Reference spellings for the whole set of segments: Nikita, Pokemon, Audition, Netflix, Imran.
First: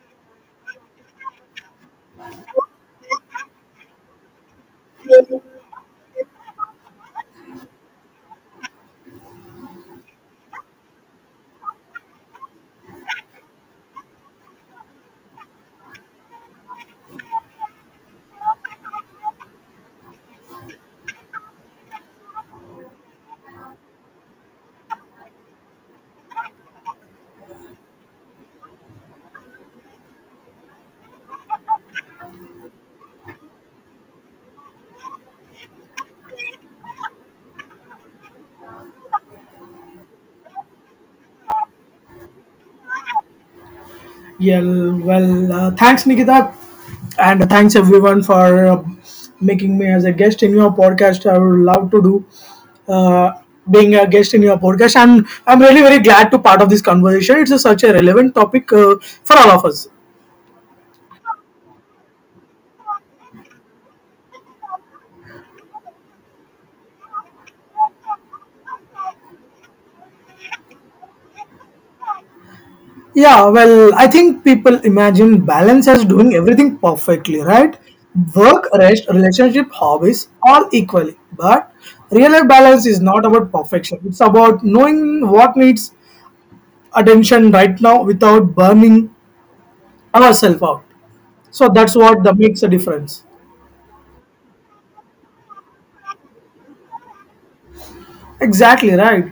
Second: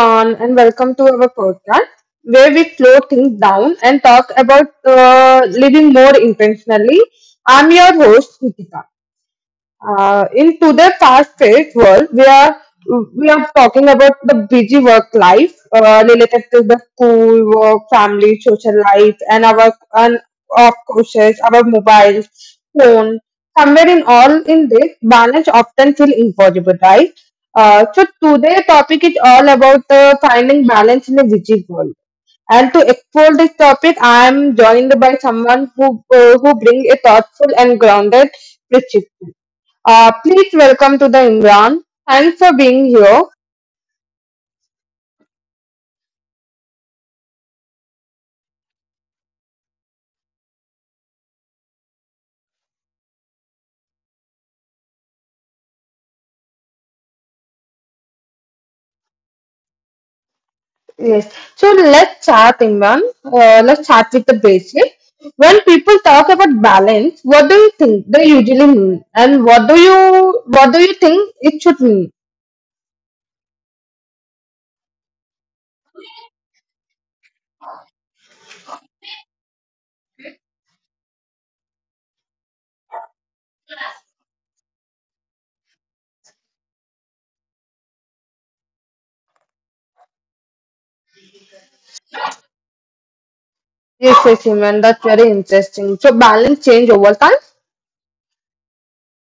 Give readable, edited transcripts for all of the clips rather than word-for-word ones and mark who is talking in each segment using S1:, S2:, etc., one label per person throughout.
S1: everyone, and welcome to our podcast where we slow things down and talk about living more intentionally. I'm your host, Nikita. In today's fast-paced world, we are talking about the busy work life related to the school, work, family, social life, and of course our mobiles, phone. Somewhere in all in this, balance often feel impossible, right? So today topic is all about finding balance in a busy world. And to explore this topic, I am joined by someone who brings a thoughtful and grounded perspective. Please welcome to the Imran. Thanks for being here.
S2: Yeah, well, thanks, Nikita, and thanks everyone for making me as a guest in your podcast. I would love to do uh, being a guest in your podcast, and I'm really very glad to part of this conversation. Such a relevant topic for all of us.
S1: Yes. So let's chat, Imran. Let's chat with the basic. When people talk about balance, what do you think they usually mean, and what do you think it should mean?
S2: Yeah, well, I think people imagine balance as doing everything perfectly, right? Work, rest, relationship, hobbies, all equally. But real life balance is not about perfection. It's about knowing what needs attention right now without burning ourselves out. So that's what that makes a difference.
S1: Yes, yes, Imran. That's very interesting. So balance change over time.
S2: Exactly right.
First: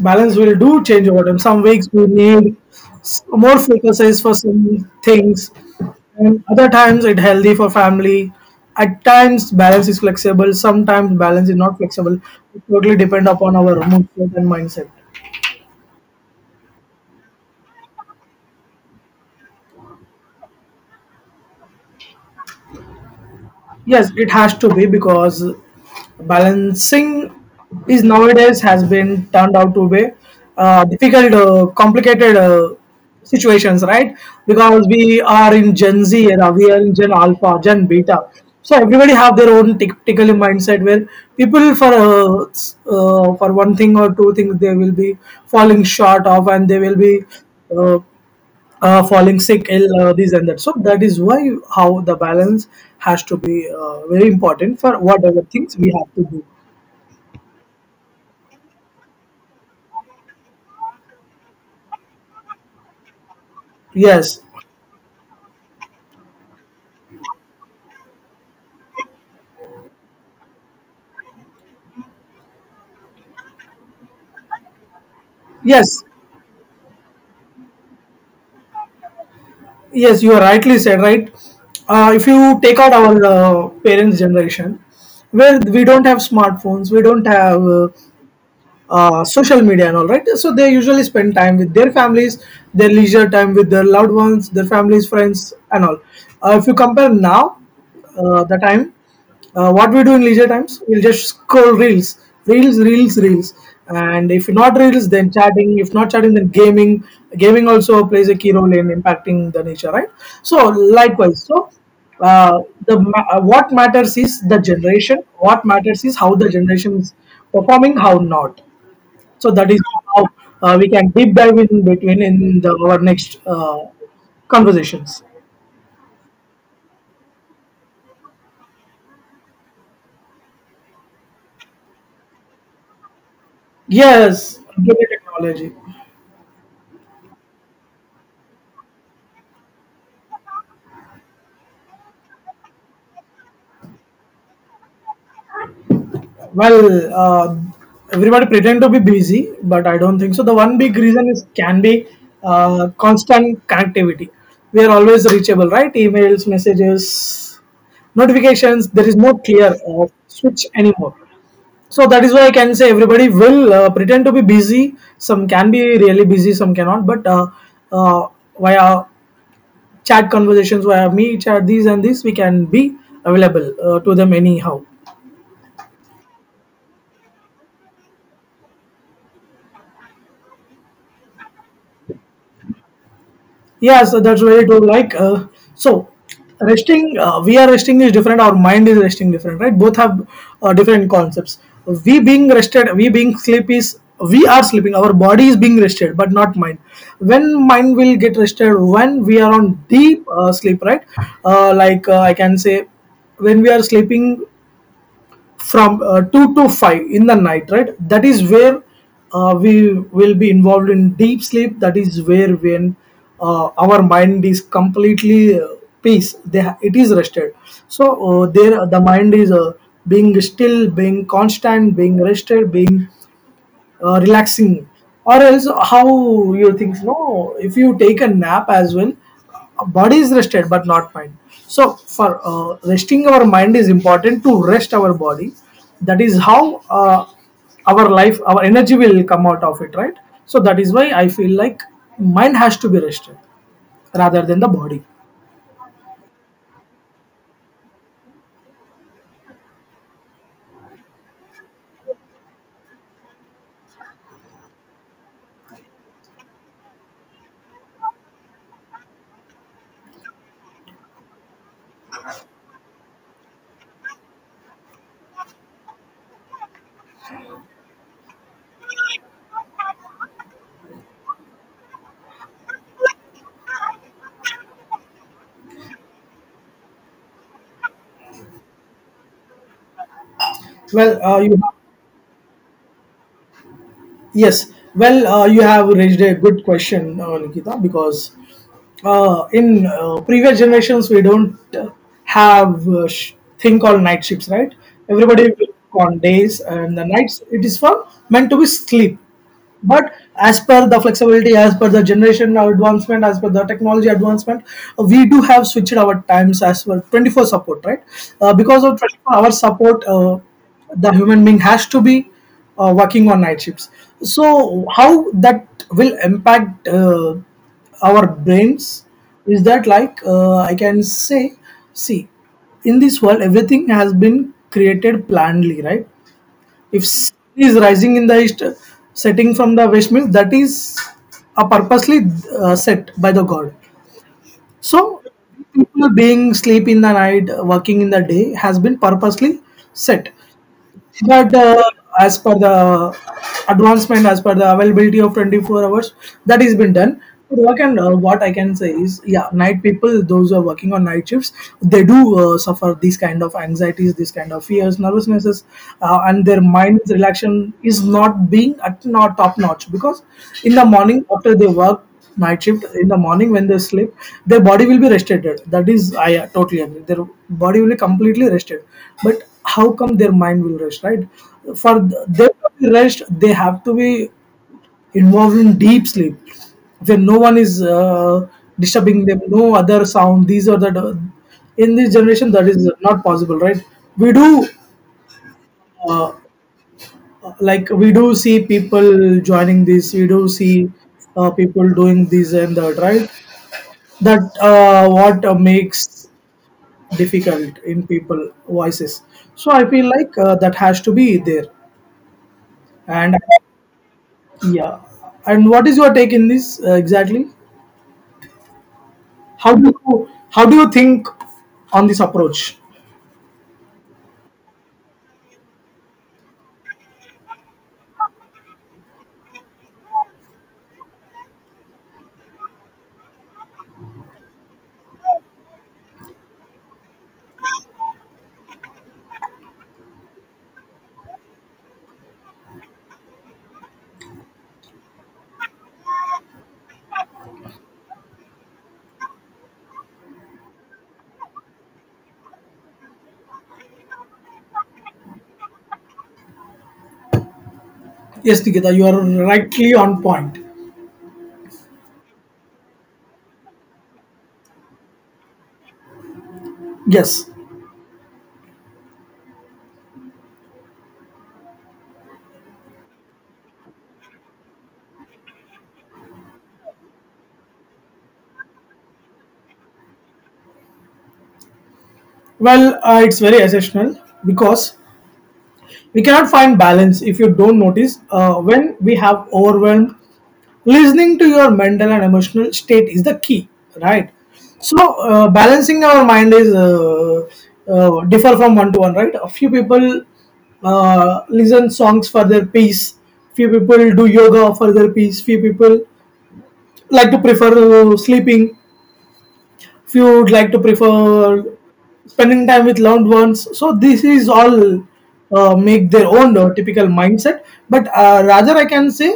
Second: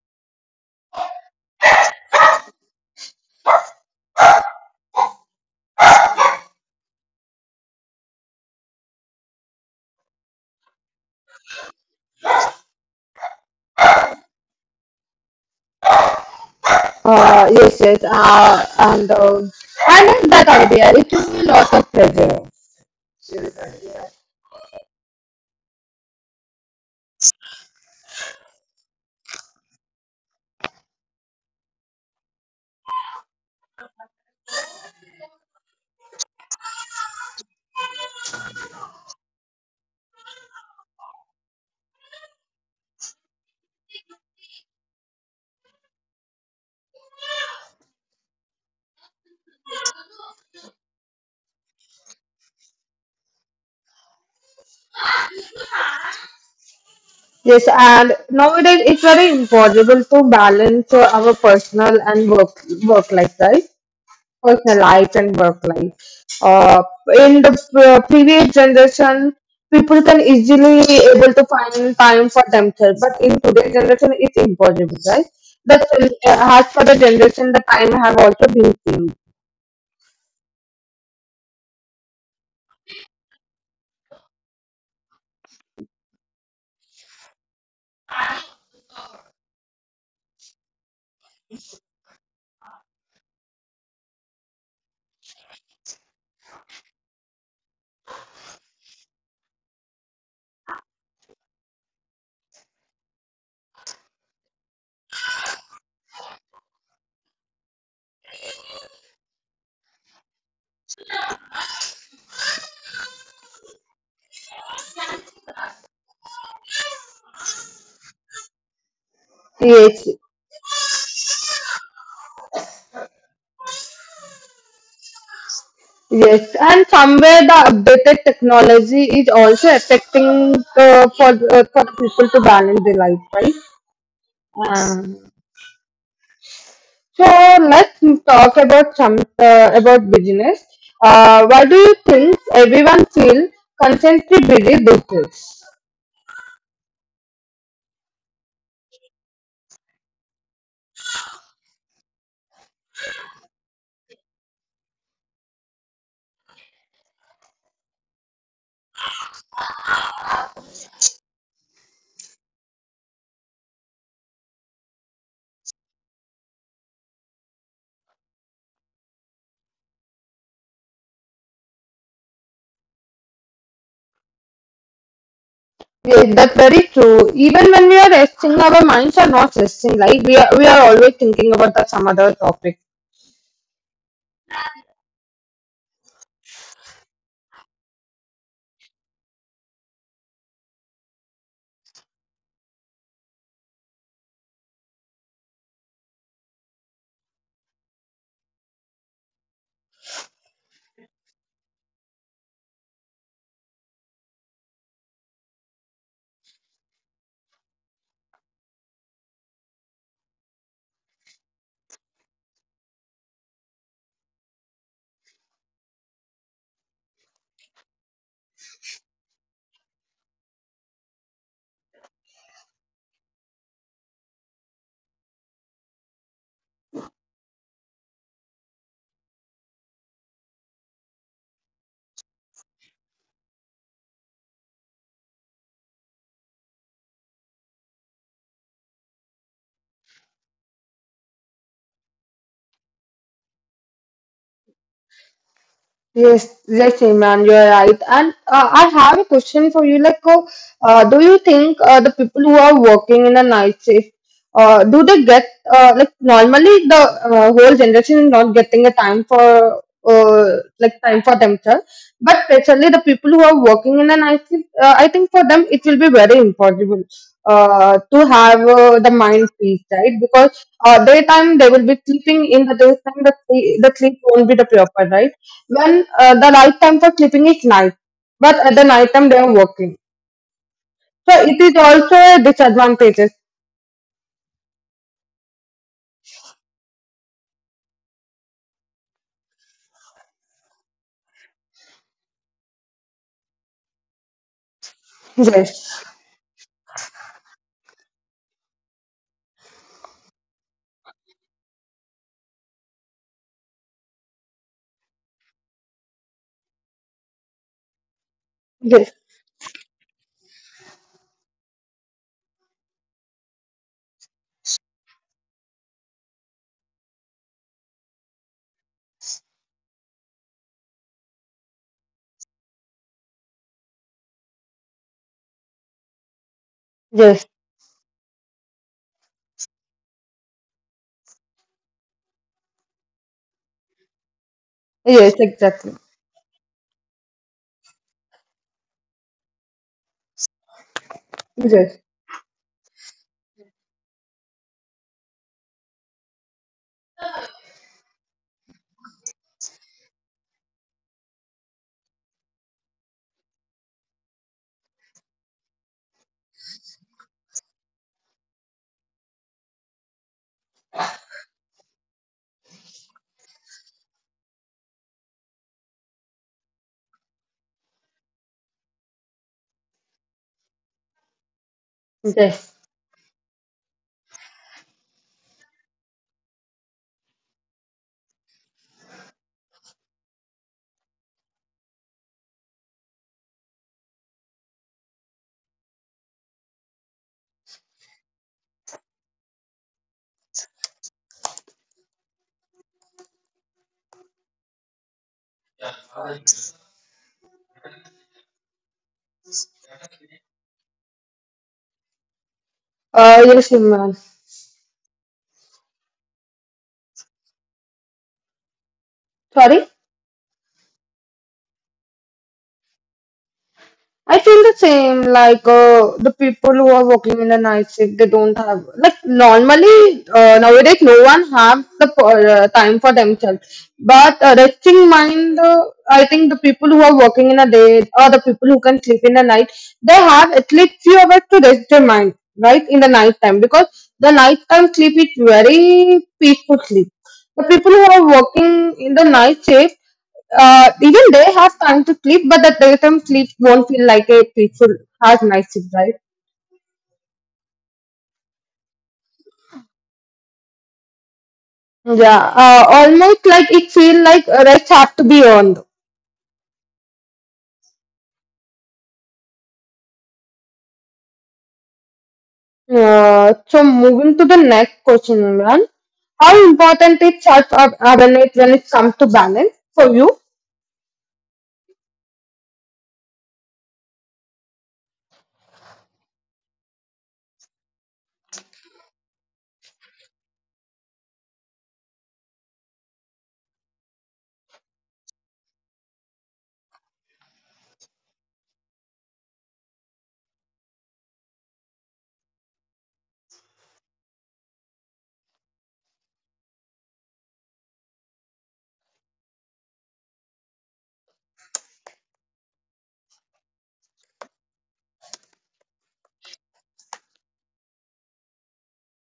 S2: Balance will do change over time. Some weeks we need more focuses for some things, and other times it healthy for family. At times balance is flexible. Sometimes balance is not flexible. It totally depend upon our mood state and mindset.
S1: Yes, yes. And I like that idea. It gives me lots of pleasure.
S2: Yes, it has to be because balancing is nowadays has been turned out to be difficult, complicated situations, right? Because we are in Gen Z era, we are in Gen Alpha, Gen Beta. So everybody have their own tactical mindset where people for for one thing or two things they will be falling short of and they will be uh, falling sick, ill, this and that. So that is why how the balance has to be very important for whatever things we have to do.
S1: Yes, and nowadays it's very impossible to balance our personal and work life, right?
S2: Yes,
S1: Personal life and work life. Uh, in the previous generation, people can easily able to find time for themselves, but in today's generation, it's impossible, right? But
S2: yes,
S1: as for the generation, the time have also been changed.
S2: yes. You are rightly said. Right. If you take out our parents' generation, where we don't have smartphones, we don't have social media and all, right? So they usually spend time with their families, their leisure time with their loved ones, their families, friends and all. If you compare now, the time, what we do in leisure times, we'll just scroll reels, reels, reels, reels, and if not reels then chatting, if not chatting then gaming. Gaming also plays a key role in impacting the nature, right? So likewise, so uh, what matters is the generation, what matters is how the generation is performing, how not. So that is
S1: Yes,
S2: how we can deep dive in between in our next conversations.
S1: yes, and somewhere the updated technology is also affecting for for people to balance their life, right?
S2: Yes,
S1: Yes.
S2: computer
S1: Um,
S2: technology.
S1: so let's talk about some about business. Why do you think everyone feel constantly busy these days?
S2: Well, everybody pretend to be busy, but I don't think so. The one big reason is can be constant connectivity. We are always reachable, right? Emails, messages, notifications. There is no clear switch anymore. So that is why I can say everybody will pretend to be busy. Some can be really busy, some cannot. But uh, via chat conversations, via me chat, these and these, we can be available to them anyhow.
S1: Yes, that's very true. Even when we are resting, our minds are not resting. Like we are always thinking about the, some other topic.
S2: Yeah, so that's very true. Like, so resting, we are resting is different. Our mind is resting different, right? Both have different concepts. We being rested, we being sleep is we are sleeping. Our body is being rested, but not mind. When mind will get rested, when we are on deep sleep, right? Like, I can say, when we are sleeping from 2 to 5 in the night, right? That is where we will be involved in deep sleep. That is where when our mind is completely peace, it is rested. So there the mind is being still, being constant, being rested, being relaxing. Or else how you think? No, if you take a nap as well, body is rested but not mind. So for resting our mind is important to rest our body. That is how our life, our energy will come out of it, right? So that is why I feel like mind has to be rested rather than the body.
S1: Yes, yes, Imran, you're right. And I have a question for you. Like, do you think the people who are working in a night shift, do they get like normally the whole generation is not getting a time for like time for themselves, but especially the people who are working in a night shift, I think for them it will be very impossible to have the mind peace, right? Because daytime they will be sleeping in the daytime, the sleep won't be the proper, right? When the right time for sleeping is night, but at the night time they are working.
S2: Well
S1: So
S2: you
S1: it is also a disadvantages.
S2: Yes, well, you have raised a good question, Nikita, because in previous generations we don't have thing called night shifts, right? Everybody will work
S1: Yes,
S2: on days, and the nights, it is for meant to be sleep. But as per the flexibility, as per the generation advancement, as per the technology advancement, we do have switched our times as well, 24 support, right? Because of
S1: yes,
S2: 24-hour support, the human being has to be working on night shifts. So how that will impact our brains is that, like, I can say, see, in this world everything has been created planly, right? If sun
S1: yes,
S2: is rising in the east, setting from the west, means that is a purposely set by the god. So
S1: yes, exactly.
S2: people being sleep in the night, working in the day has been purposely set. But
S1: Yes,
S2: as per the advancement, as per the availability of 24 hours, that has been done. But what can what I can say is, yeah, night people, those who are working on night shifts, they do suffer these kind of anxieties, these kind of fears, nervousnesses, and their mind's relaxation is not being at, not top notch. Because in the morning after they work night shift, in the morning when they sleep, their body will be rested. That is, I totally agree, their body will be completely rested. But how come their mind will rest, right? For them to
S1: yes.
S2: be rest, they have to be involved in deep sleep, when no one is disturbing them, no other sound. These are the, in this generation that is not possible, right? We do uh, like, we do see people joining this, we do see people doing this and that, right? That what makes difficult in people voices. So I feel like that has to be there. And
S1: Yes, Imran.
S2: yeah, and what is your take in this exactly?
S1: Sorry.
S2: How do you think on this approach?
S1: I feel the same, like the people who are working in the night shift, they don't have, like normally nowadays no one have the time for themselves. But resting mind, I think the people who are working in a day or the people who can sleep in the night, they have at least few hours to rest their mind, right, in the night time because the night time sleep is very peaceful sleep. The people who are working in the night shift, even they have time to sleep, but that their time sleep won't feel like a peaceful has nice sleep, right?
S2: Yes, Nikita, you are rightly on point.
S1: Yeah, almost like it feel like rest have to be earned.
S2: Yes,
S1: So moving to the next question, Imran, how important is self awareness when it comes to balance for you?
S2: well, it's very essential, because we cannot find balance if you don't notice when we have overwhelmed. Listening to your mental and emotional state is the key, right? So balancing our mind is differ from one to one, right? A few people listen songs for their peace, few people do yoga for their peace, few people like to prefer sleeping. If you would like to prefer spending time with loved ones, so this is all make their own typical mindset. But rather I can say,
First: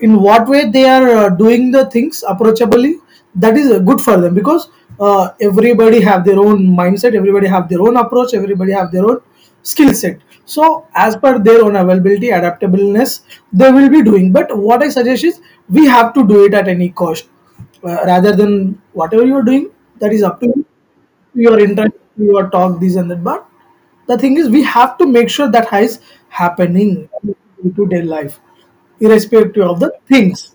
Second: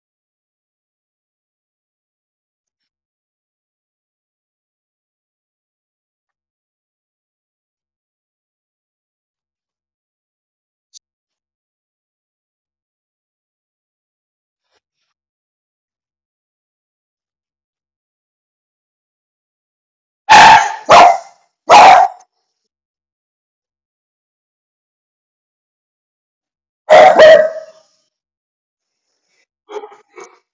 S2: in what way they are doing the things approachably, that is good for them. Because everybody have their own mindset, everybody have their own approach, everybody have their own skill set. So as per their own availability, adaptableness, they will be doing. But what I suggest is we have to do it at any cost. Rather than whatever you are doing, that is up to you, your internet, your talk, this and that. But the thing is, we have to make sure that is happening in day to day life, irrespective of the things.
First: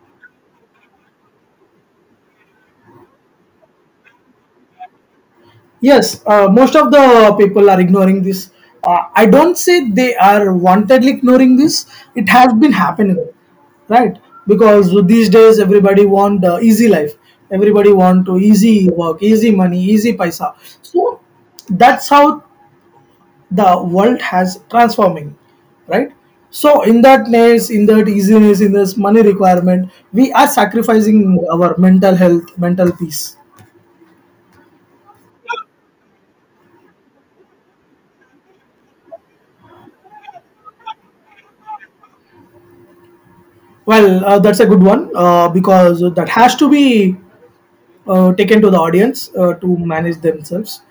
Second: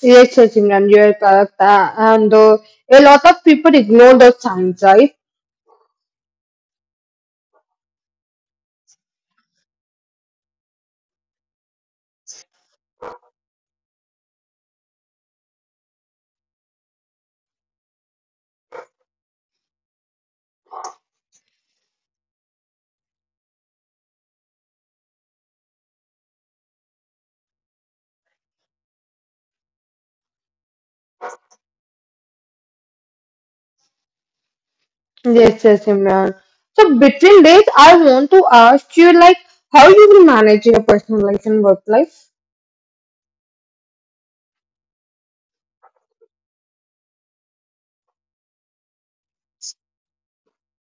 S1: Yes, yes, Imran, you're correct. And a lot of people ignore the signs, right?
S2: Yes, most of the people are ignoring this. I don't say they are wantedly ignoring this. It has been happening, right? Because these days everybody want easy life. Everybody want to easy work, easy money, easy paisa. So that's how the world has transforming, right? So in that ness, in that easiness, in this money requirement, we are sacrificing our mental health, mental peace.
S1: Yes, yes, Imran. So between this, I want to ask you like how you will manage your personal life and work life.
S2: Well, that's a good one, because that has to be taken to the audience to manage themselves.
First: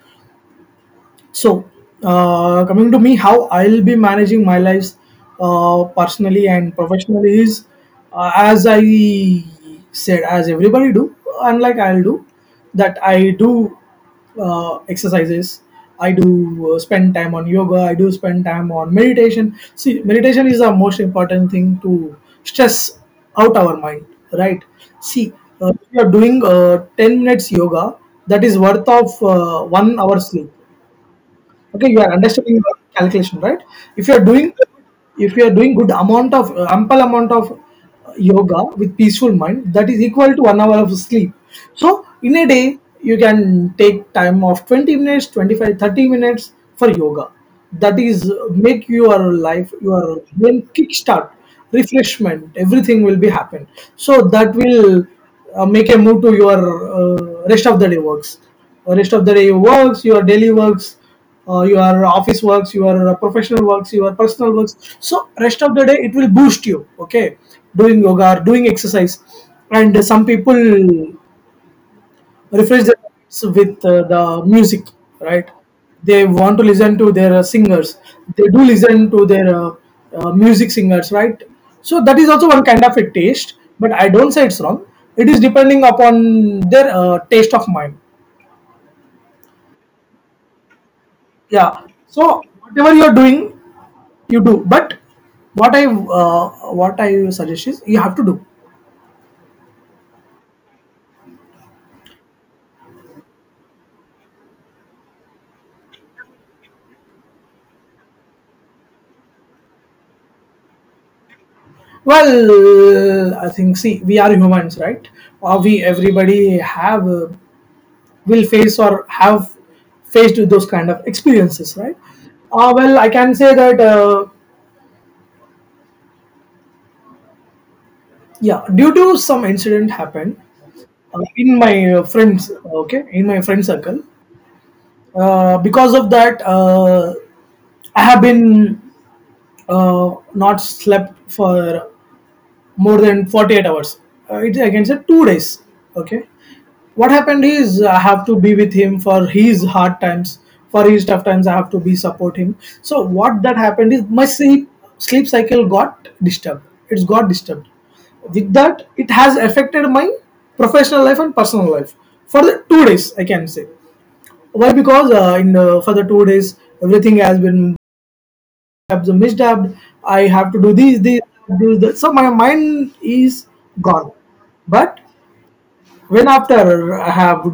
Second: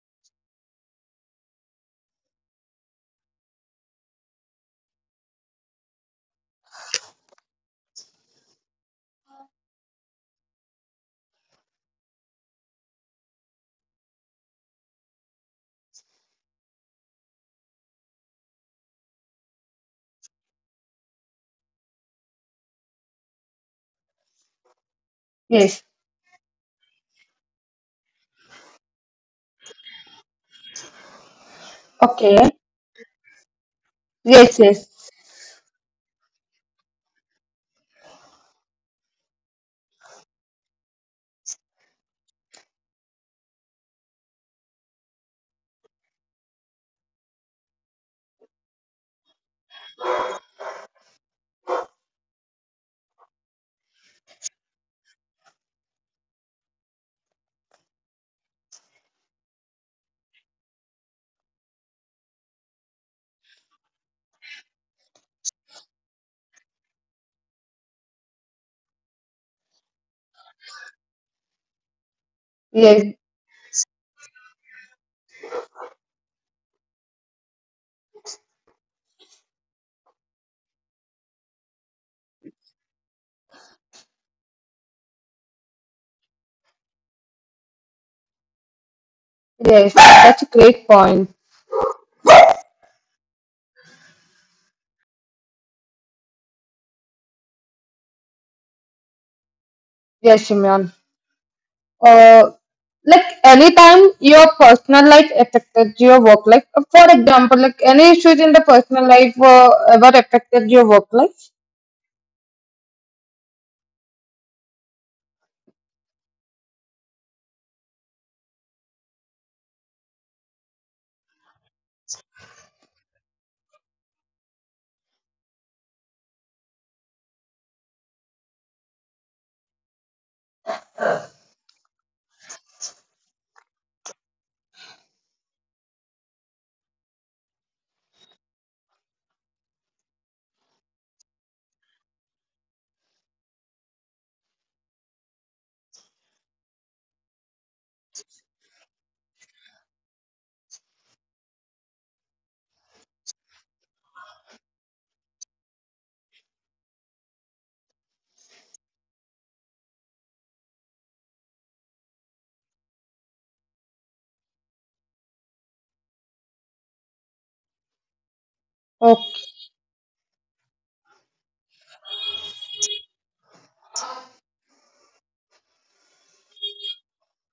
S2: So, coming to me, how I'll be managing my lives personally and professionally is, as I said, as everybody do, unlike I'll do, that I do exercises. I do spend time on yoga. I do spend time on meditation. See, meditation is the most important thing to stress out our mind, right? See,
S1: Yes.
S2: if you are doing 10 minutes yoga, that is worth of 1 hour sleep. Okay, you are
S1: Okay.
S2: understanding your calculation, right? If you are
S1: Yes,
S2: doing,
S1: yes.
S2: if you are doing good amount of ample amount of yoga with peaceful mind, that is equal to 1 hour of sleep. So in a day, you can take time of 20 minutes, 25, 30 minutes for yoga. That is make your life, your brain kickstart, refreshment, everything will be happen. So that will make a move to your uh, rest of the day works rest of the day works, your daily works, your office works, your professional works, your personal works. So rest of the day it will boost you, okay, doing yoga or doing exercise. And some people refresh their
S1: Yes,
S2: minds with the music, right? They want to listen to their singers. They do listen to their music singers, right? So that is also one kind of a taste, but I don't say it's wrong. It is depending upon their taste of mind.
S1: yes. That's a great point.
S2: Yeah. So whatever you are doing, you do, but what I suggest is you have to do.
S1: Yes, Imran. Uh, like anytime your personal life affected your work life. For example, like any issues in the personal life were ever affected your work life.
S2: Well, I think, see, we are humans, right? Or we everybody have will face or have faced with those kind of experiences, right? Well, I can say that yeah, due to some incident happened in my friends, okay, in my friend circle. Because of that, I have been not slept for more than 48 hours. I can say 2 days. Okay. What happened is I have to be with him for his hard times, for his tough times. I have to be support him. So what that happened is my sleep cycle got disturbed. It's got disturbed. With that, it has affected my professional life and personal life for the 2 days. I can say why, because in for the 2 days everything has been, I have some
S1: Okay.
S2: misdubbed. I have to do these, do that. So my mind is gone. But when, after I have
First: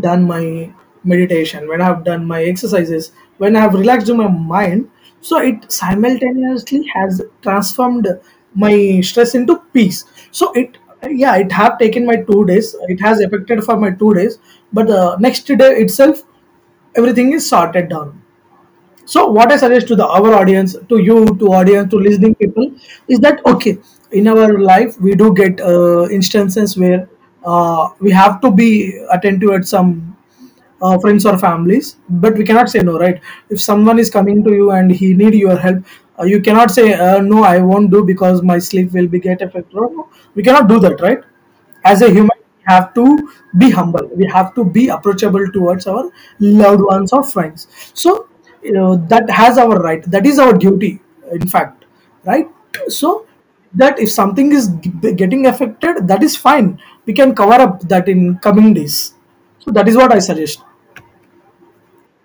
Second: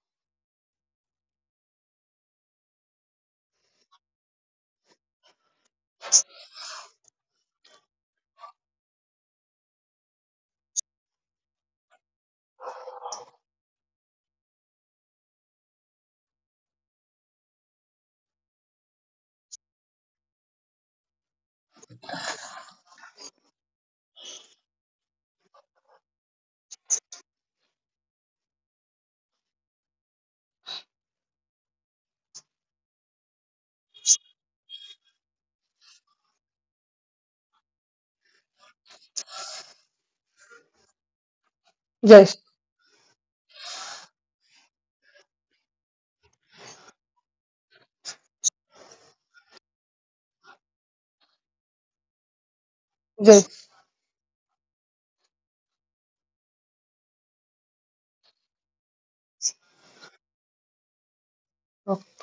S2: done my meditation, when I have done my exercises, when I have relaxed my mind, so it simultaneously has transformed my stress into peace. So it, yeah, it have taken my 2 days. It has affected for my 2 days, but the next day itself, everything is sorted down. So what I suggest to the our audience, to you, to audience, to listening people is that, okay, in our life we do get instances where we have to be attentive at some friends or families, but we cannot say no, right? If someone is coming to you and he need your help, you cannot say no, I won't do because my sleep will be get affected. No, no, we cannot do that, right? As a human,
S1: Yes,
S2: we have to be humble, we have to be approachable towards our loved ones or friends. So, you know that has our right, that is our duty, in fact, right? So
S1: yes.
S2: that if something is getting affected, that is fine. We can cover up that in coming days. So that is what I suggest.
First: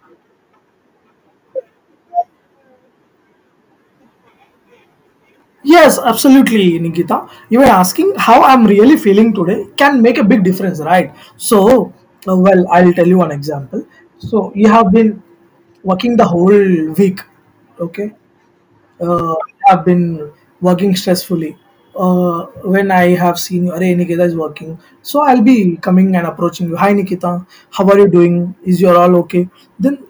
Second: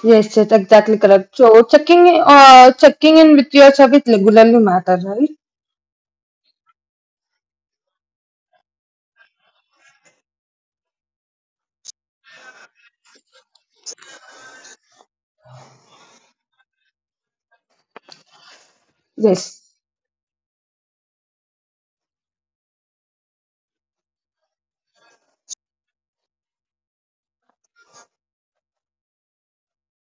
S1: Yes, yes, exactly correct. So checking checking in with your service regularly matter, right?
S2: Yes, absolutely, Nikita. You were asking how I'm really feeling today can make a big difference, right? So, well, I'll tell you one example. So, you have been working the whole week, okay? uh,
S1: Yes.
S2: have been working stressfully. When I have seen you, hey Nikita is working, so I'll be coming and approaching you. Hi Nikita, how are you doing? Is you all okay? Then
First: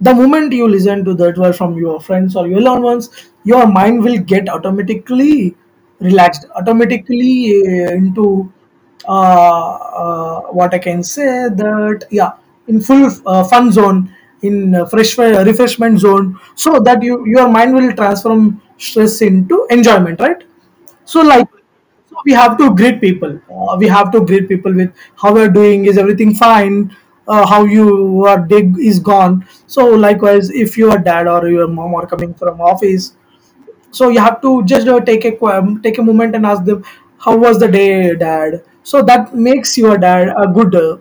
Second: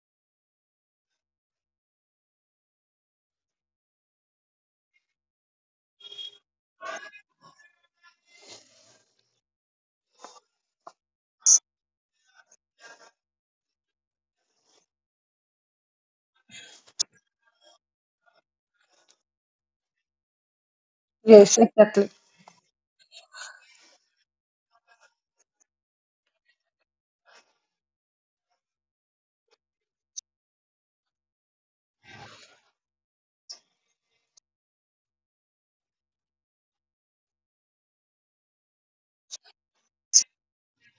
S2: the moment you listen to that word from your friends or your loved ones, your mind will get automatically relaxed, automatically into uh, what I can say that, yeah, in full fun zone, in fresh refreshment zone, so that you, your mind will transform stress into enjoyment, right? So like,
S1: Yes, exactly.
S2: so we have to greet people. We have to greet people with how we are doing. Is everything fine? How you are Day is gone. So likewise, if your dad or your mom are coming from office, so you have to just take a moment and ask them how was the day, dad. So that makes your dad a good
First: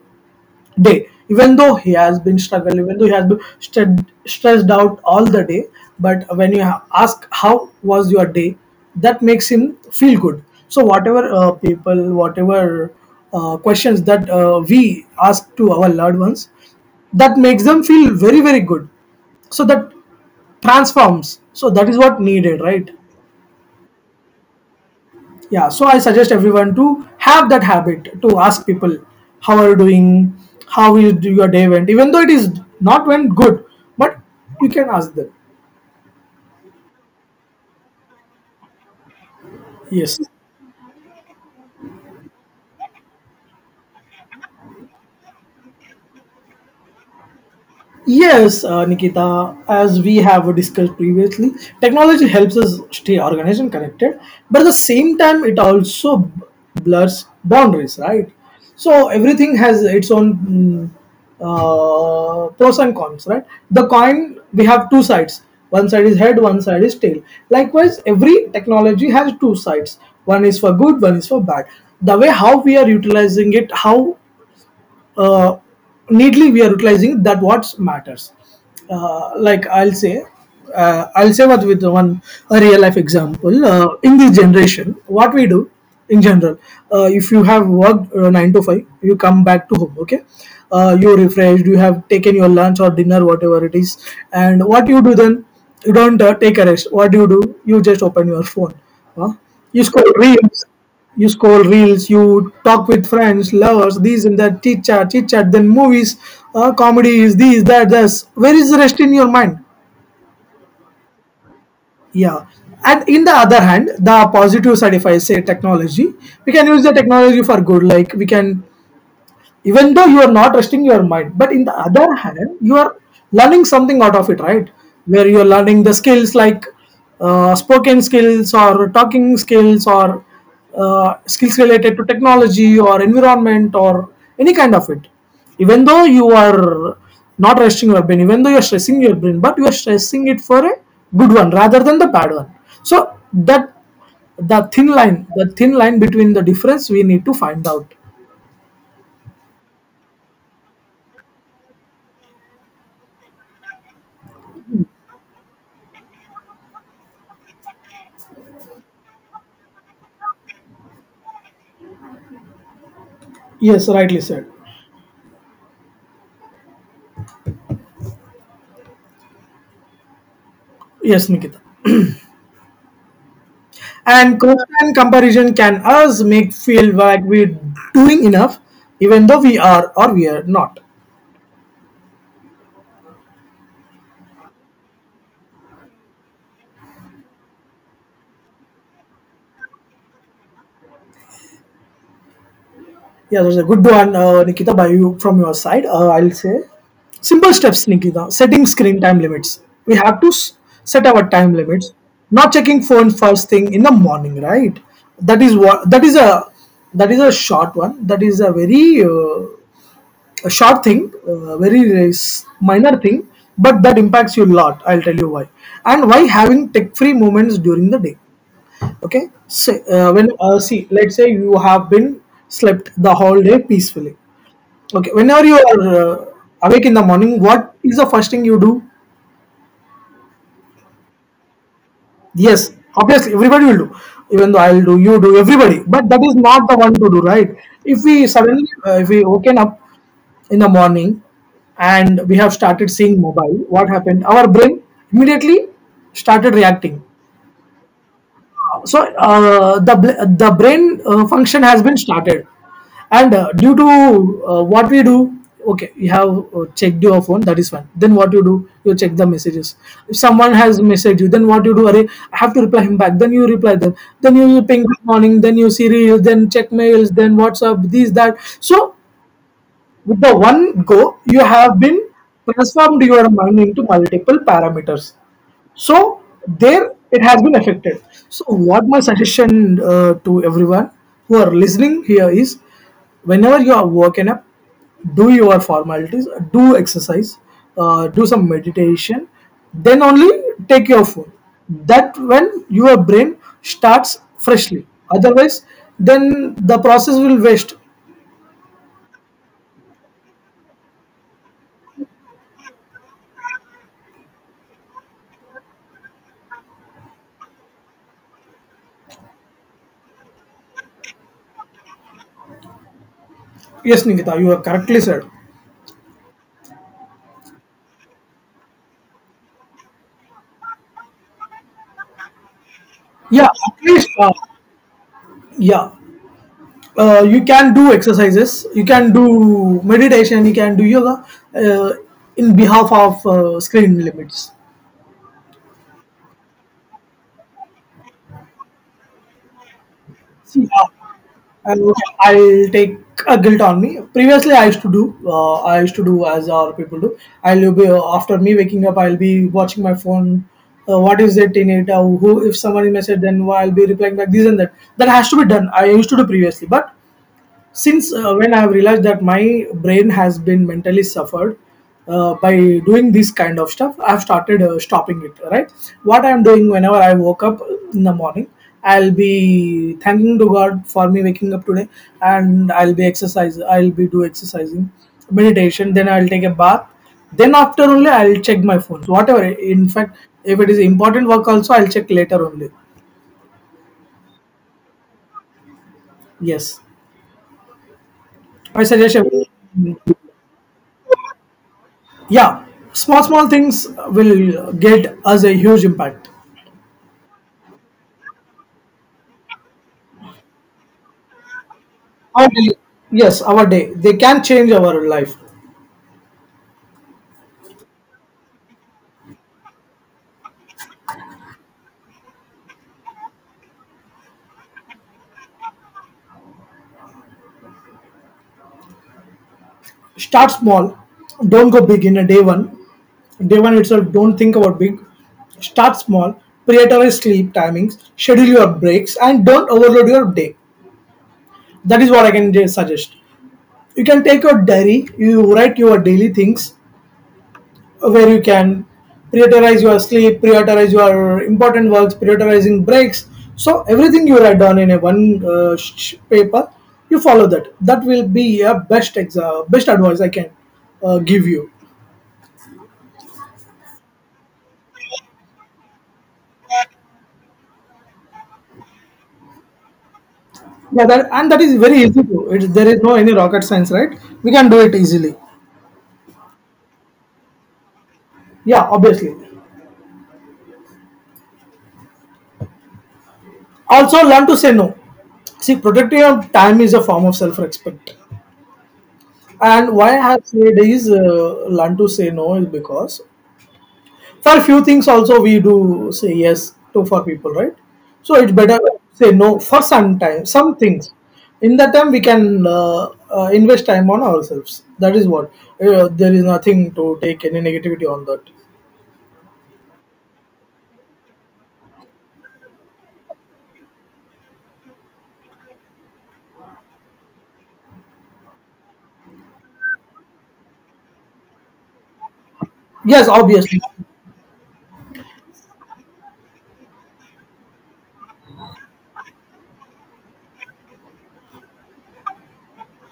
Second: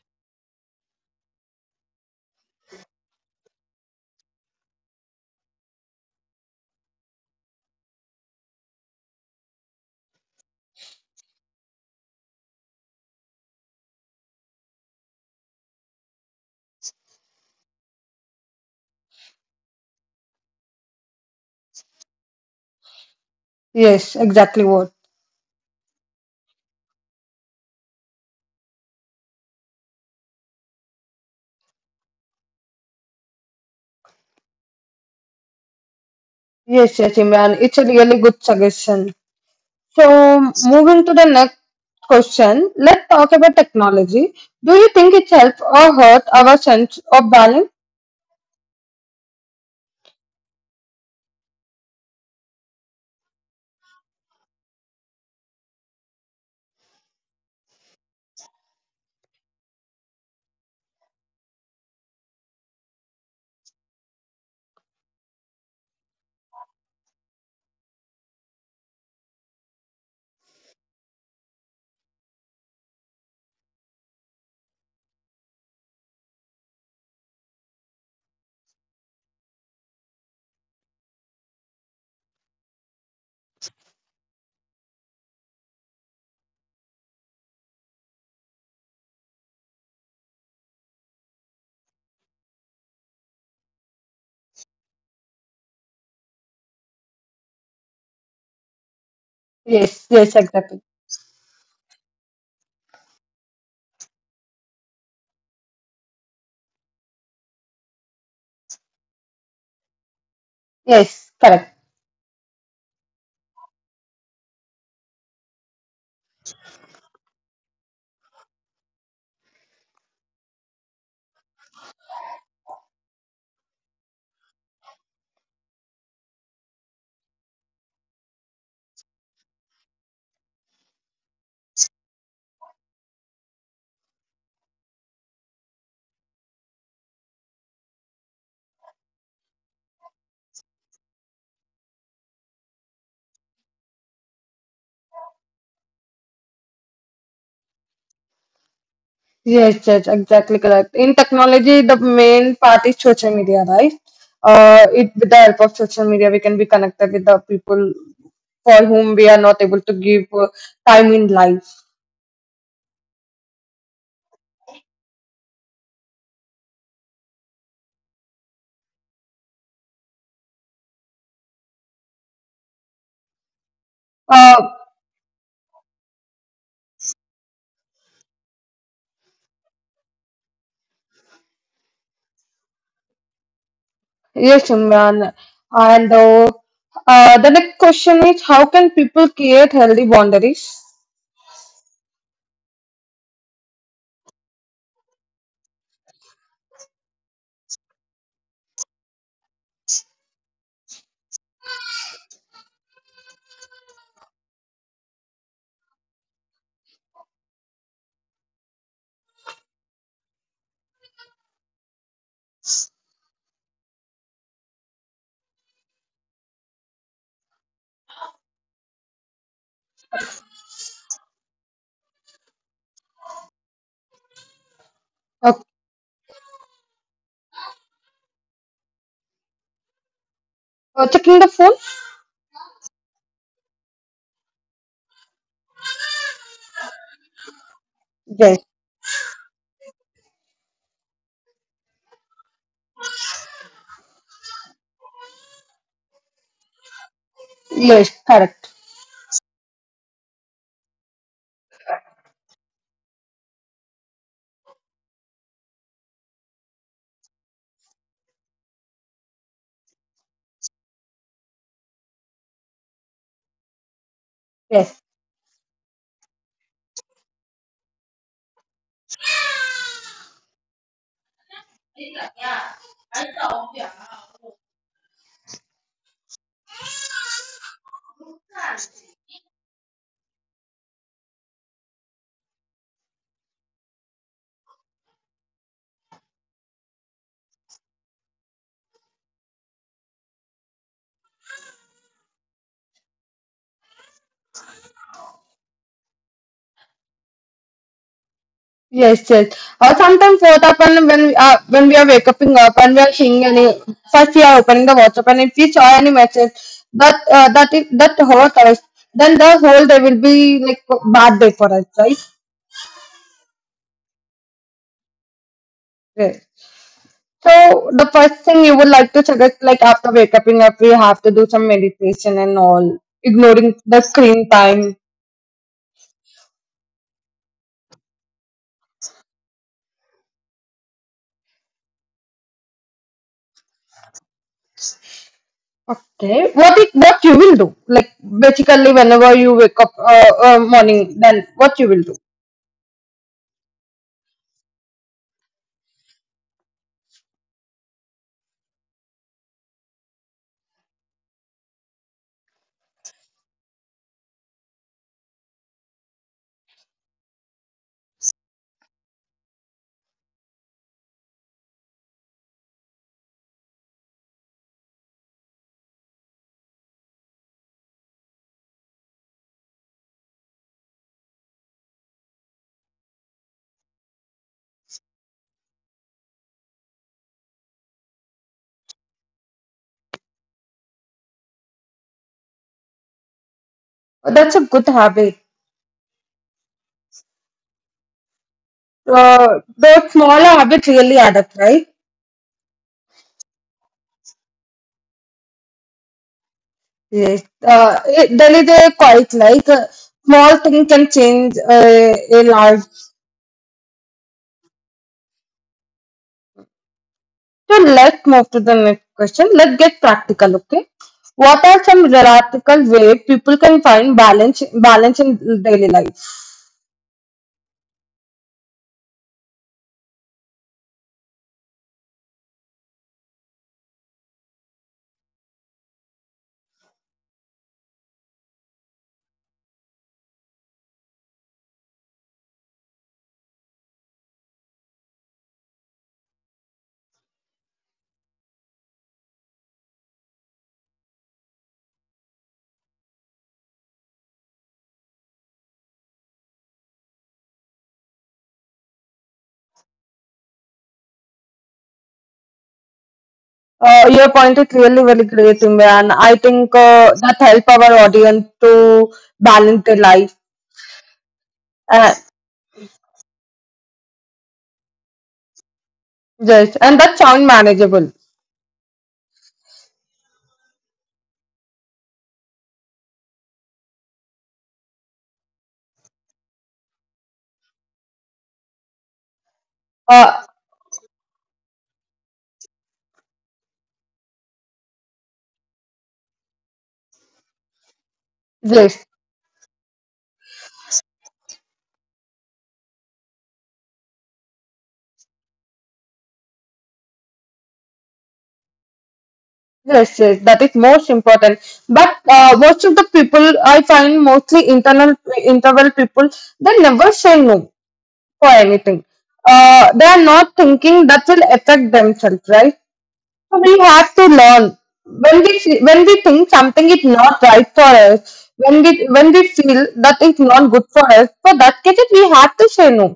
S2: day, even though he has been struggling, even though he has been stressed out all the day. But when you ask how was your day, that makes him feel good. So whatever people whatever questions that we ask to our loved ones, that makes them feel very very good. So that transforms, so that is what needed, right?
S1: Yes, exactly what.
S2: Yeah, so I suggest everyone to have that habit to ask people how are you doing, how you do your day went, even though it is not went good, but you can ask them.
S1: Yes, yes, Imran. It's a really good suggestion.
S2: Yes.
S1: So moving to the next question, let's talk about technology. Do you think it helps or hurt our sense of balance?
S2: Yes, Nikita, as we have discussed previously, technology helps us stay organized and connected, but at the same time, it also blurs boundaries, right? So, everything has its own pros and cons, right? The coin, we have two sides, one side is head, one side is tail. Likewise, every technology has two sides, one is for good, one is for bad. The way how we are utilizing it, how uh, neatly we are utilizing that, what matters. Like I'll say what, with one a real life example, in this generation what we do in general. If you have worked 9 to 5, you come back to home, okay? You refreshed, you have taken your lunch or dinner, whatever it is, and what you do then? You don't take a rest. What do you do? You just open your phone. Huh? You
S1: Yes,
S2: scroll
S1: yes,
S2: reels.
S1: exactly.
S2: You scroll reels, you talk with friends, lovers, these and that, chit chat, then movies, comedies, these, that, this. Where is the rest in your mind?
S1: Yes, correct.
S2: Yeah. And in the other hand, the positive side, if I say technology, we can use the technology for good. Like we can, even though you are not resting your mind, but in the other hand you are learning something out of it, right? Where you are learning the skills, like spoken skills or talking skills or skills related to technology or environment or any kind of it. Even though you are not resting your brain, even though you're stressing your brain, but you are stressing it for a good one rather than the bad one. So that, the thin line, between the difference, we need to find out.
S1: Yes, yes, exactly correct. In technology, the main part is social media, right? It with the help of social media, we can be connected with the people for whom we are not able to give time in life.
S2: Yes, rightly said. Yes, Nikita. And
S1: Uh,
S2: constant comparison can us make feel like we're doing enough, even though we are or we are not.
S1: yes, Imran. And the next question is, how can people create healthy boundaries?
S2: Yeah, that's a good one, Nikita. By you from your side, I'll say simple steps, Nikita. Setting screen time limits. We have to set our time limits. Not checking phone first thing in the morning, right? That is what. That is a short one. That is a very a short thing, very minor thing, but that impacts you a lot. I'll tell you why. And why having tech free moments during the day. Okay. So, see, let's say you have been slept the whole day peacefully. Okay. Whenever
S1: Uh,
S2: you are awake in the morning, what is the first thing you do?
S1: checking the phone?
S2: Yes. Obviously, everybody will do. Even though I'll do, you do, everybody. But that is not the one to do, right? If we
S1: Yes,
S2: suddenly, if we woken up in the morning and we have started seeing mobile, what happened, our brain immediately started reacting.
S1: yes, correct.
S2: So the brain function has been started. And due to what we do, okay, you have checked your phone, that is fine. Then what you do? You check the messages. If someone has messaged you, then what you do? Array, I have to reply him back. Then you reply them. Then you ping
S1: Yes.
S2: good morning, then you see reels, then check mails, then whatsapp, these that. So with the one go, you have been transformed your mind into multiple parameters. So there it has been affected. So what my suggestion to everyone who are listening here is, whenever you are working up, do your formalities, do exercise, do some meditation, then only take your phone. That when your brain starts freshly. Otherwise, then the process will waste.
S1: Yes, yes. Or sometimes what happen when we are waking up and we are seeing any first we are opening the WhatsApp and if we saw any message that that is that hurt us, then the whole day will be like bad day for us, right?
S2: Yes, Nikita, you have correctly said.
S1: Yeah. So the first thing you would like to suggest, like after waking up, we have to do some meditation and all,
S2: Yeah,
S1: ignoring
S2: at
S1: the
S2: least,
S1: screen time.
S2: yeah. You can do exercises, you can do meditation, you can do yoga uh, in behalf of screen limits.
S1: Okay, what it, what you will do? Like basically, whenever you wake up
S2: See,
S1: morning, then what you
S2: I'll,
S1: will do?
S2: I'll take a guilt on me. Previously, I used to do, I used to do as our people do. I'll be after me waking up, I'll be watching my phone. What is it in it? Who? If somebody message, then why I'll be replying back. This and that. That has to be done. I used to do previously, but since when I have realized that my brain has been mentally suffered by doing this kind of stuff, I've started stopping it. Right? What I'm doing whenever I woke up in the morning, I'll be thanking to God for me waking up today. And I'll be exercise, I'll be do exercising, meditation, then I'll take a bath. Then after only I'll check my phone, whatever. In fact, if it is important work also, I'll check later only.
S1: That's a good habit.
S2: Yes, I suggest everyone.
S1: The small habits really add up, right?
S2: Yeah, small small things will get us a huge impact.
S1: Yes. It, really they're quite like a small thing can change a
S2: Our day,
S1: large.
S2: yes, our day, they can change our life.
S1: So let's move to the next question. Let's get practical, okay? What are some practical way people can find balance in daily life?
S2: Start small. Don't go big in a day one. Day one itself don't think about big. Start small. Prioritize sleep timings, schedule your breaks and don't overload your day. That is what I can just suggest. You can take your diary, you write your daily things where you can prioritize your sleep, prioritize your important works, prioritizing breaks. So everything you write down in a one paper, you follow that. That will be a best best advice I can give you.
S1: Your point is really very great, Imran. I think that help our audience to balance their life.
S2: Yeah, that and that is very
S1: Uh,
S2: easy to. It, there is no any rocket science, right? We can do it easily.
S1: yes, and that sound manageable.
S2: Yeah, obviously. Also, learn to say no. See, protecting your time is a form of self-respect. And why I
S1: Uh,
S2: have said is learn to say no is because for few things also we do say yes to for people, right? So it's better to
S1: yes.
S2: say no for some time, some things. In that time we can invest time on ourselves. That is what, there is nothing to take any negativity on that.
S1: Yes, yes, that is most important. But most of the people I find mostly internal interval people, they never say no for anything. They are not thinking that will affect themselves, right?
S2: Yes,
S1: So we
S2: obviously.
S1: have to learn when when we think something is not right for us, when we feel that it's not good for us, for that case we have to say no.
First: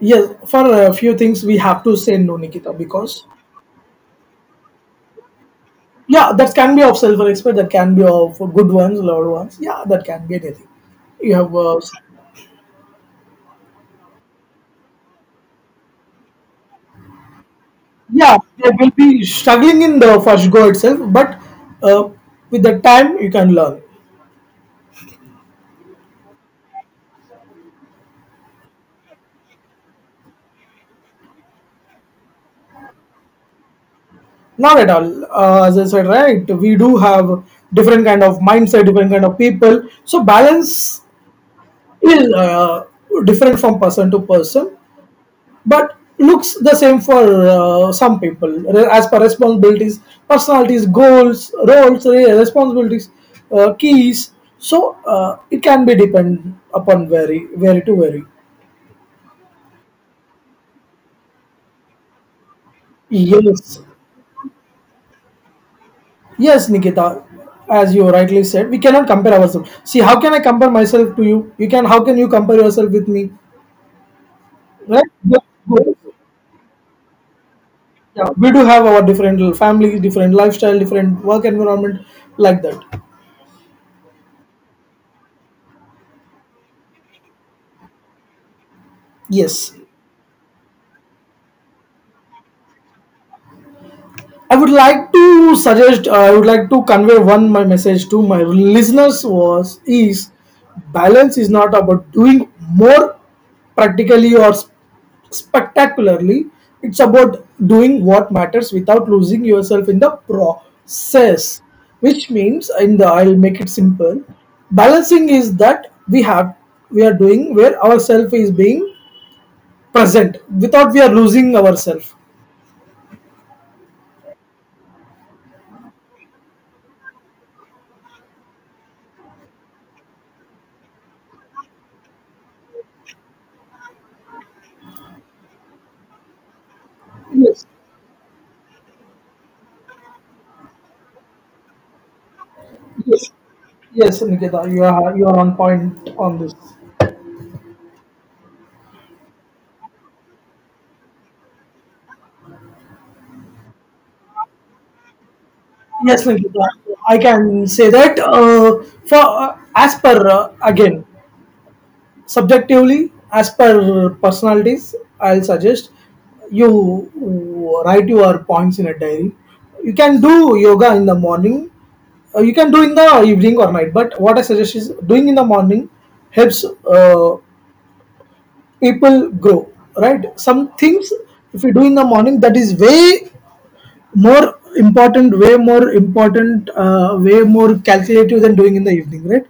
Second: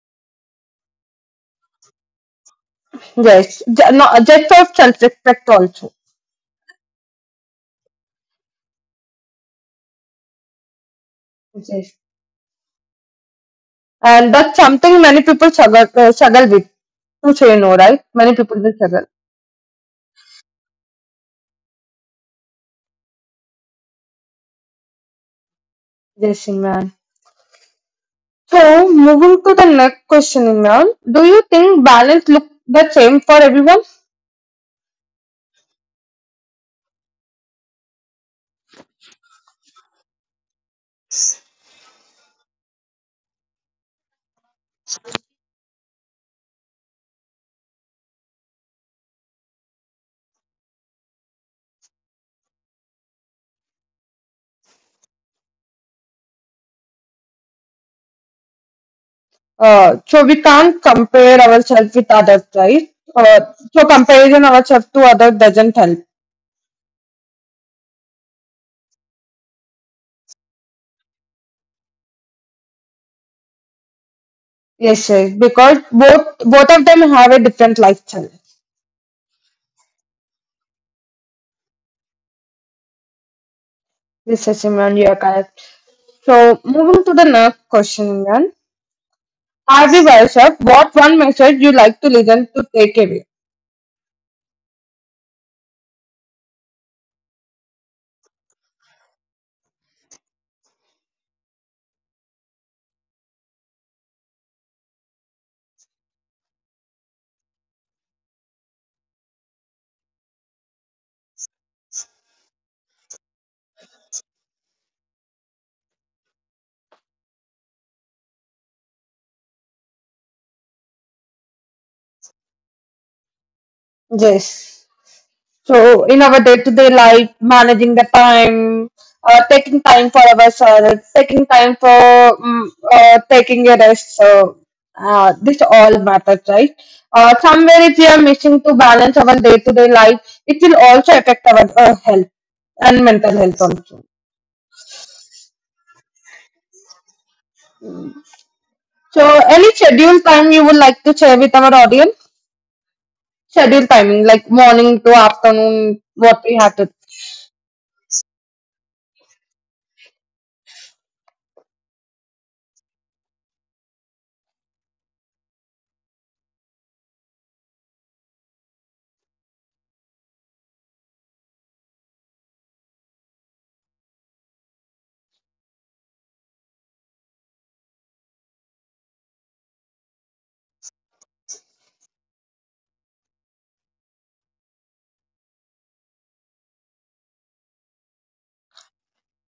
S2: Yes, for a few things we have to say no, Nikita, because
S1: Yes, ju- no, just for self respect also.
S2: yeah, that can be of self-respect, that can be of good ones, loved ones. Yeah, that can be anything you have.
S1: Yes. And that's something many people struggle, struggle with. To say no, right? Many
S2: Yeah,
S1: people
S2: they
S1: will
S2: will
S1: struggle.
S2: be struggling in the first go itself, but uh, with the time you can learn.
S1: Yes, Imran. So, moving to the next question, Imran. Do you think balance look the same for everyone?
S2: Not at all. As I said, right, we do have different kind of mindset, different kind of people. So balance is different from person to person, but looks the same for some people. As per responsibilities, personalities, goals, roles, responsibilities, keys. So it can be depend upon vary vary to vary.
S1: So, we can't compare ourselves with others, right? Uh,
S2: Yes.
S1: so, comparison ourselves to others doesn't help.
S2: Yes, Nikita, as you rightly said, we cannot compare ourselves. See, how can I compare myself to you? You can. How can you compare yourself with me? Right?
S1: Yes, yes,
S2: But-
S1: because both of them have a different
S2: Yeah,
S1: lifestyle.
S2: we do have our different family, different lifestyle, different work environment, like that.
S1: Yes, yes, Imran, you are correct. So, moving to the next question, Imran.
S2: Yes.
S1: Harvey yourself, what one message you like to listen to take away?
S2: I would like to suggest. I would like to convey one my message to my listeners was is balance is not about doing more practically or spectacularly. It's about doing what matters without losing yourself in the process. Which means, in the I'll make it simple. Balancing is that we have we are doing where ourself is being present without we are losing ourselves.
S1: Yes. So, in our day to day life, managing the time, taking time for ourselves, taking time for taking a rest. So, this all matters, right?
S2: Yes.
S1: Somewhere, if we are missing to balance our day to day life, it will also affect our health and
S2: Yes.
S1: mental health also.
S2: Yes, Nikita, you are on point on this.
S1: So, any schedule time you would like to share with our audience? Schedule timing, like morning to afternoon,
S2: Yes,
S1: what we
S2: Nikita,
S1: have to.
S2: I can say that for as per again subjectively as per personalities, I'll suggest you write your points in a diary. You can do yoga in the morning. You can do in the evening or night. But what I suggest is doing in the morning helps people grow. Right? Some things if you do in the morning, that is way more important, way more important, way more calculative than doing in the evening, right?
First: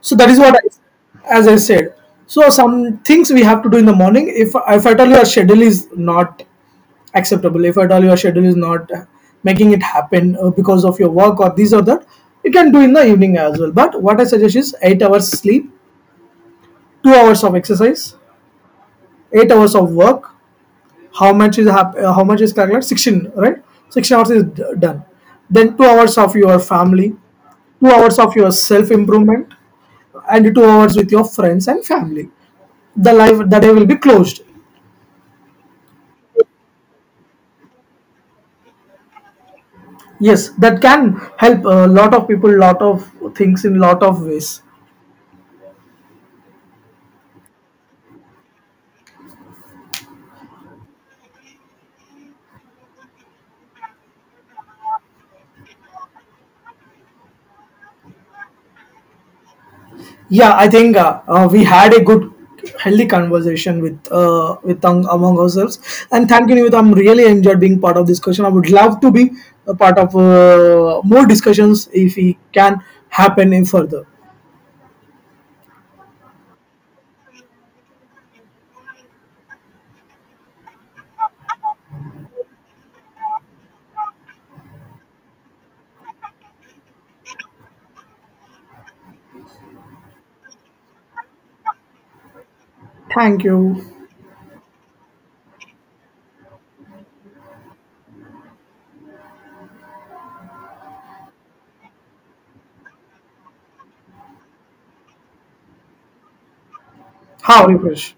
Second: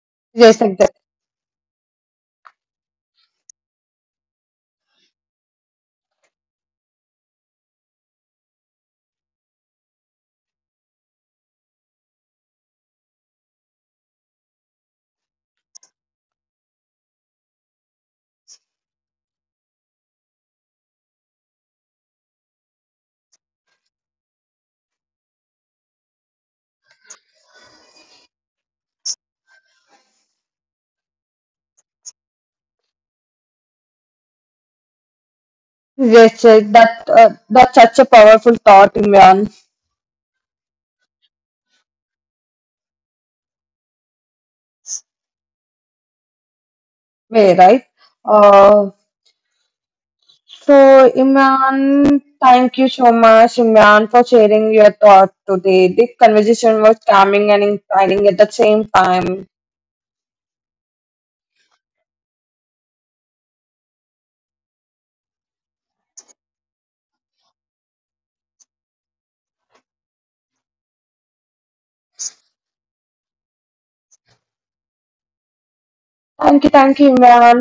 S2: So that is what,
S1: Yes, exactly.
S2: I, as I said. So some things we have to do in the morning. If at all your schedule is not acceptable, if at all your schedule is not making it happen because of your work or this or that, you can do in the evening as well. But what I suggest is 8 hours sleep, 2 hours of exercise, 8 hours of work. How much is, how much is calculated? 16, right? 16 hours is done. Then 2 hours of your family, 2 hours of your self improvement and 2 hours with your friends and family. The life, the day will be closed.
S1: Yes, yes, that that's such a powerful thought, Imran.
S2: Yes, that can help a lot of people, lot of things in lot of ways.
S1: Way, right? Uh, so, Imran, thank you so much, Imran, for sharing your thought today. This conversation was calming and inspiring at the same time.
S2: Yeah, I think we had a good, healthy conversation with with among ourselves. And thank you, Nivita. I'm really enjoyed being part of this discussion. I would love to be a part of more discussions if we can happen in further.
S1: Thank you, Imran.
S2: Thank you. How refresh.